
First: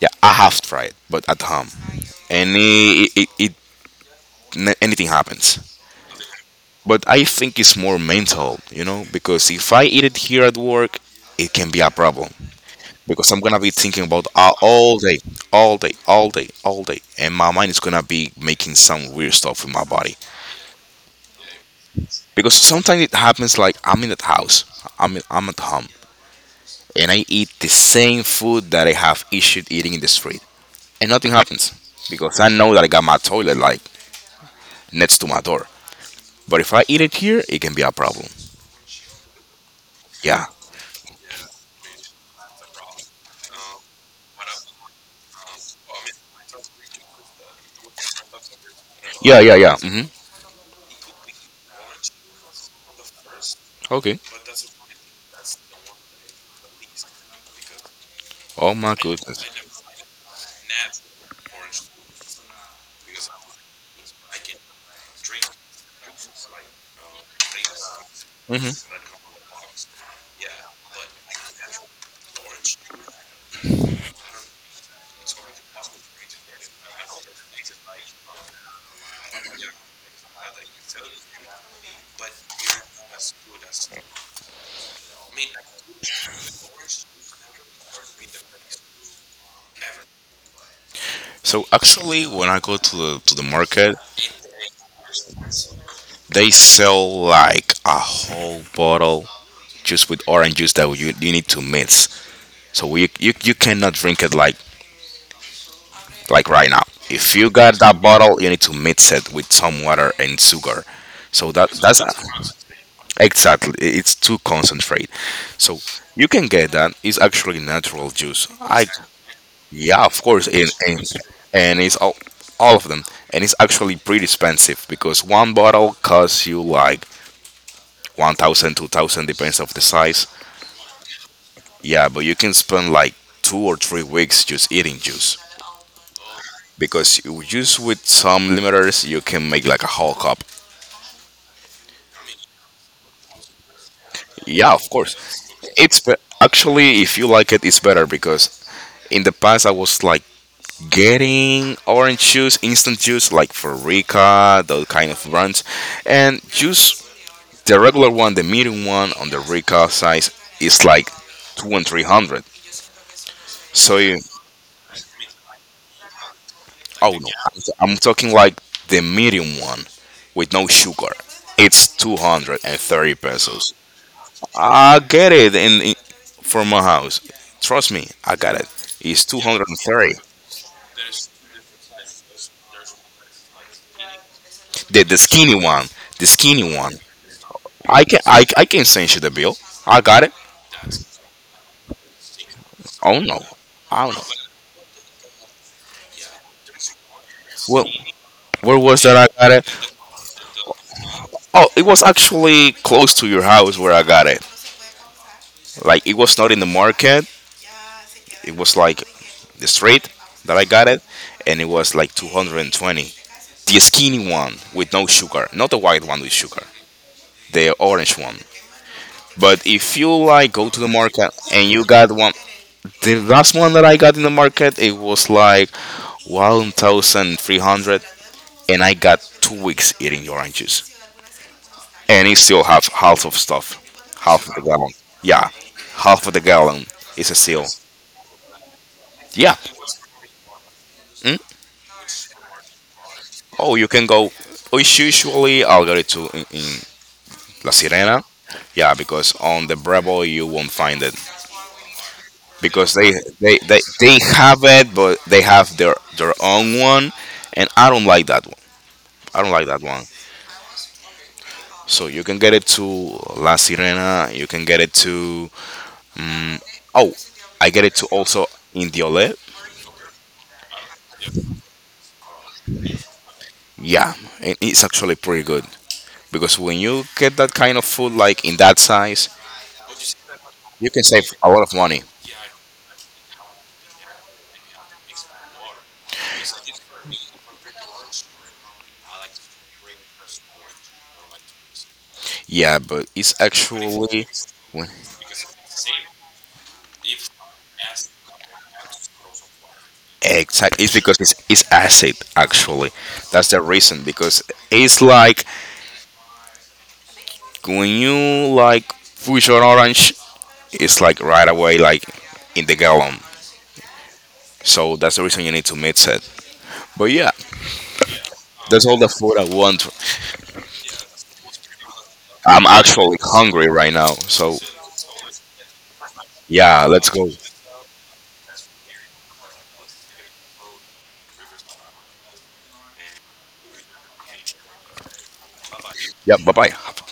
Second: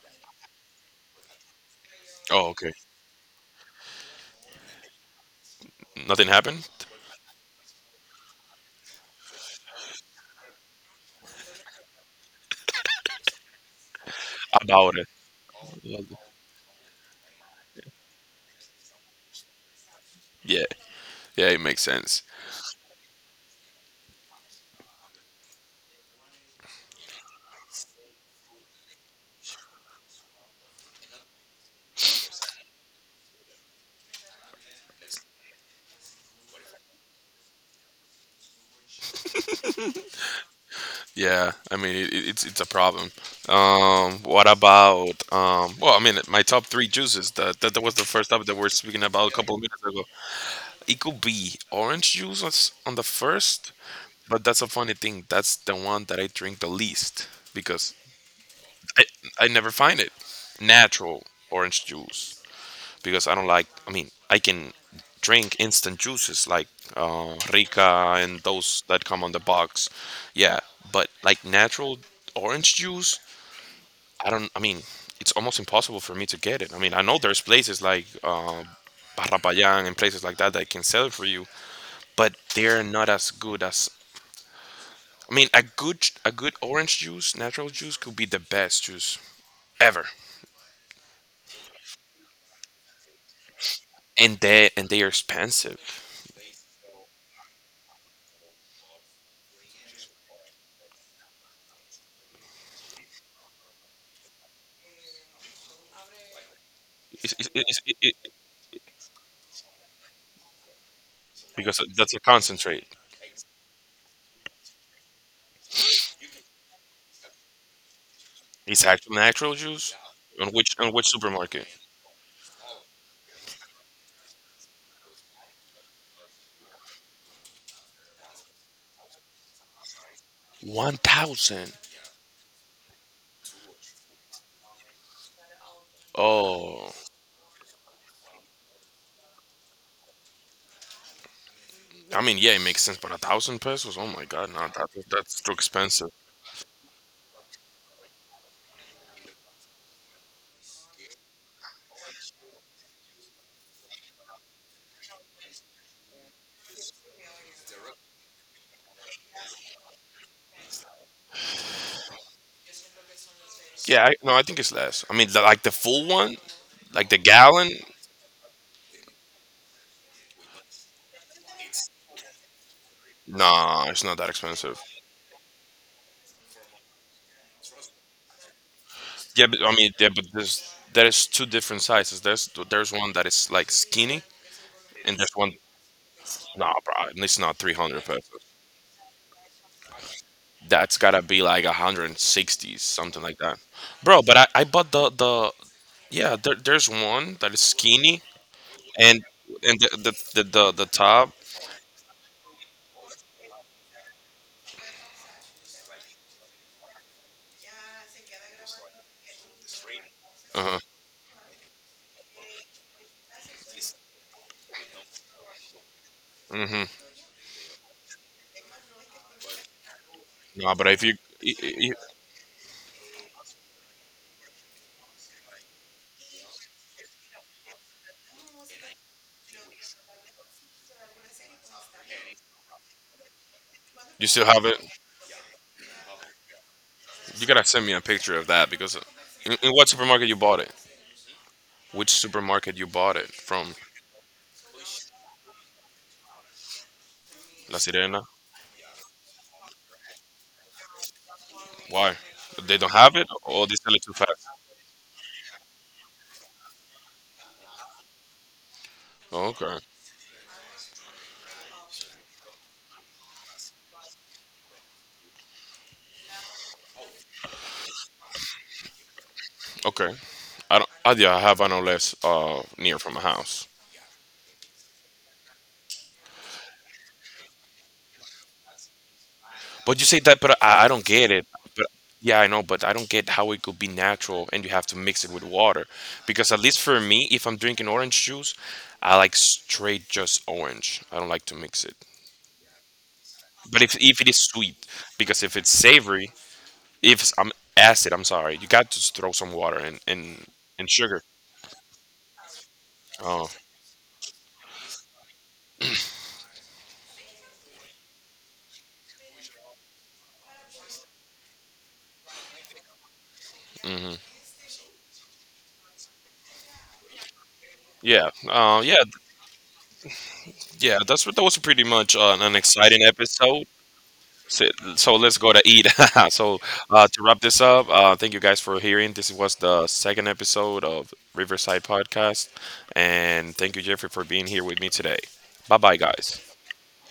Speaker 2: yeah, I have tried but at home,
Speaker 1: Oh,
Speaker 2: and
Speaker 1: okay.
Speaker 2: it anything happens.
Speaker 1: Nothing happened
Speaker 2: But I think it's more mental, because if I eat it here at work, it can be a problem. Because I'm gonna be thinking about all,
Speaker 1: about
Speaker 2: all
Speaker 1: it.
Speaker 2: day, all day,
Speaker 1: Yeah,
Speaker 2: all day, all day, and my mind is gonna be making some weird stuff in my body.
Speaker 1: yeah, it makes sense.
Speaker 2: Because sometimes it happens like I'm in the house, I'm at home, and I eat the same food that I have issued eating in the street, and nothing happens because I know that I got my toilet like next to my door. But if I eat it here, it can be a problem. Yeah,
Speaker 1: Yeah, I mean it's a problem. What about um? Well, I mean my top three juices. That was the first topic that we're speaking about a
Speaker 2: yeah, yeah,
Speaker 1: couple of
Speaker 2: yeah.
Speaker 1: minutes
Speaker 2: Hmm.
Speaker 1: ago. It could be orange juice on on the first,
Speaker 2: Okay.
Speaker 1: but that's a funny thing. That's the one that I drink the least because
Speaker 2: Oh my
Speaker 1: I I never
Speaker 2: goodness.
Speaker 1: find it natural orange juice because I don't like. I mean, I can drink instant juices like Rica and
Speaker 2: Hmm.
Speaker 1: those that come on the box. Yeah, but like natural orange juice, I don't. I mean, it's almost impossible for me to get it. I mean, I know there's places like Barrapayan and places like that that can sell it for you, but they're not as good as. I mean, a good orange juice, natural juice, could be the best juice ever,
Speaker 2: So actually, when I go to the market,
Speaker 1: and they are expensive.
Speaker 2: they sell like a whole bottle just with orange juice that you need to mix. So we, you cannot drink it like right now. If
Speaker 1: It's,
Speaker 2: you
Speaker 1: it's,
Speaker 2: got
Speaker 1: it's, it,
Speaker 2: that
Speaker 1: it,
Speaker 2: bottle, you need to mix it with some water and sugar. So that
Speaker 1: because
Speaker 2: that's
Speaker 1: that's a concentrate.
Speaker 2: exactly. It's too concentrate. So you can get that. It's actually natural juice.
Speaker 1: It's
Speaker 2: I
Speaker 1: actual natural juice?
Speaker 2: Yeah, of course,
Speaker 1: On
Speaker 2: and
Speaker 1: which on
Speaker 2: and,
Speaker 1: which supermarket?
Speaker 2: and it's all of them, and it's actually pretty expensive because one bottle costs you like 1,000, 2,000, depends of the size.
Speaker 1: 1,000.
Speaker 2: Yeah, but you can spend like 2 or 3 weeks just eating juice
Speaker 1: Oh,
Speaker 2: because juice with some limiters you can make like a whole cup.
Speaker 1: I mean, yeah, it makes sense, but a thousand pesos? Oh my God, no,
Speaker 2: Yeah, of
Speaker 1: that,
Speaker 2: course,
Speaker 1: that's too
Speaker 2: it's
Speaker 1: expensive.
Speaker 2: be- actually if you like it, it's better because in the past I was like getting orange juice, instant juice, like for Rica, those kind of brands, and juice. The regular one, the medium one on the Rica size is like two and three hundred. So
Speaker 1: Yeah, I,
Speaker 2: you,
Speaker 1: no, I think it's less. I mean, the, like the full one, like
Speaker 2: oh
Speaker 1: the
Speaker 2: no,
Speaker 1: gallon.
Speaker 2: I'm talking like the medium one with no sugar. It's 230 pesos.
Speaker 1: Nah, it's not that expensive.
Speaker 2: I get it in from my house. Trust me, I got it. It's two
Speaker 1: Yeah, but
Speaker 2: hundred
Speaker 1: I
Speaker 2: and
Speaker 1: mean, yeah,
Speaker 2: thirty.
Speaker 1: but there is two different sizes. There's one that is like skinny,
Speaker 2: The
Speaker 1: and there's one.
Speaker 2: skinny one, the
Speaker 1: Nah,
Speaker 2: skinny
Speaker 1: bro,
Speaker 2: one.
Speaker 1: it's not three
Speaker 2: I
Speaker 1: hundred
Speaker 2: can
Speaker 1: pesos.
Speaker 2: I, I can send you the bill. I got it.
Speaker 1: That's gotta be like 160,
Speaker 2: Oh
Speaker 1: something like
Speaker 2: no,
Speaker 1: that,
Speaker 2: I don't
Speaker 1: bro.
Speaker 2: know.
Speaker 1: But I bought the Yeah, there's one that is
Speaker 2: Well,
Speaker 1: skinny
Speaker 2: where was that
Speaker 1: and
Speaker 2: I got
Speaker 1: the
Speaker 2: it?
Speaker 1: the top.
Speaker 2: Oh, it was actually close to your house where I got it. Like it was not in the market. It was like the street that I
Speaker 1: Uh,
Speaker 2: got it, and it was like 220. The skinny one with no sugar, not the white one with sugar,
Speaker 1: mm-hmm.
Speaker 2: the orange one. But if you like go
Speaker 1: No,
Speaker 2: to the
Speaker 1: but if you,
Speaker 2: market and you
Speaker 1: you
Speaker 2: got one, the last one that I got in the market, it was like 1,300, and I got 2 weeks eating the oranges, and it still have half of stuff,
Speaker 1: you still
Speaker 2: half of the
Speaker 1: have it,
Speaker 2: gallon. Yeah, half of the gallon is a
Speaker 1: you gotta
Speaker 2: seal.
Speaker 1: send me a picture of that because
Speaker 2: Yeah.
Speaker 1: in what supermarket you bought it?
Speaker 2: Hmm?
Speaker 1: Which supermarket you bought it
Speaker 2: Oh,
Speaker 1: from?
Speaker 2: you can go. Oh, It's usually I'll get it to in La
Speaker 1: La
Speaker 2: Sirena.
Speaker 1: Sirena.
Speaker 2: Yeah, because on the Bravo you won't find it
Speaker 1: Why? They don't
Speaker 2: because they
Speaker 1: have it,
Speaker 2: they,
Speaker 1: or they
Speaker 2: they,
Speaker 1: sell it too
Speaker 2: they
Speaker 1: fast.
Speaker 2: have it, but they have their own one, and I don't like that one. I don't like
Speaker 1: Okay,
Speaker 2: that one. So you can get it to La Sirena. You can get it to oh, I get it to also Indiole.
Speaker 1: okay. I don't. I, yeah, I have an less near from my house.
Speaker 2: Yeah, and it's actually pretty good because when you get that kind of food like in that size,
Speaker 1: But you say that, but I
Speaker 2: you can
Speaker 1: don't get
Speaker 2: save
Speaker 1: it.
Speaker 2: a lot of
Speaker 1: But
Speaker 2: money.
Speaker 1: yeah, I know, but I don't get how it could be natural and you have to mix it with water. Because at least for me, if I'm drinking orange juice, I like straight just orange. I don't like to mix it.
Speaker 2: Yeah, but it's
Speaker 1: But
Speaker 2: actually
Speaker 1: if it is sweet,
Speaker 2: when
Speaker 1: because if it's savory, if I'm acid, I'm sorry, you got to just throw some water and
Speaker 2: exactly
Speaker 1: and
Speaker 2: it's because
Speaker 1: sugar.
Speaker 2: it's acid, actually.
Speaker 1: Oh
Speaker 2: That's the reason because it's like when you like push an orange, it's like right away like in the gallon. So that's the reason you need to mix it. But yeah,
Speaker 1: yeah,
Speaker 2: that's all
Speaker 1: yeah,
Speaker 2: the food I want.
Speaker 1: yeah. That's what that was pretty much an
Speaker 2: I'm
Speaker 1: exciting
Speaker 2: actually
Speaker 1: episode.
Speaker 2: hungry right now. So
Speaker 1: So, so let's go to eat. So
Speaker 2: yeah, let's
Speaker 1: to
Speaker 2: go.
Speaker 1: wrap this up, thank you guys for hearing. This was the second episode of Riverside Podcast, and thank you Jeffrey for being here with me today. Bye bye,
Speaker 2: Yeah, bye
Speaker 1: guys.
Speaker 2: bye.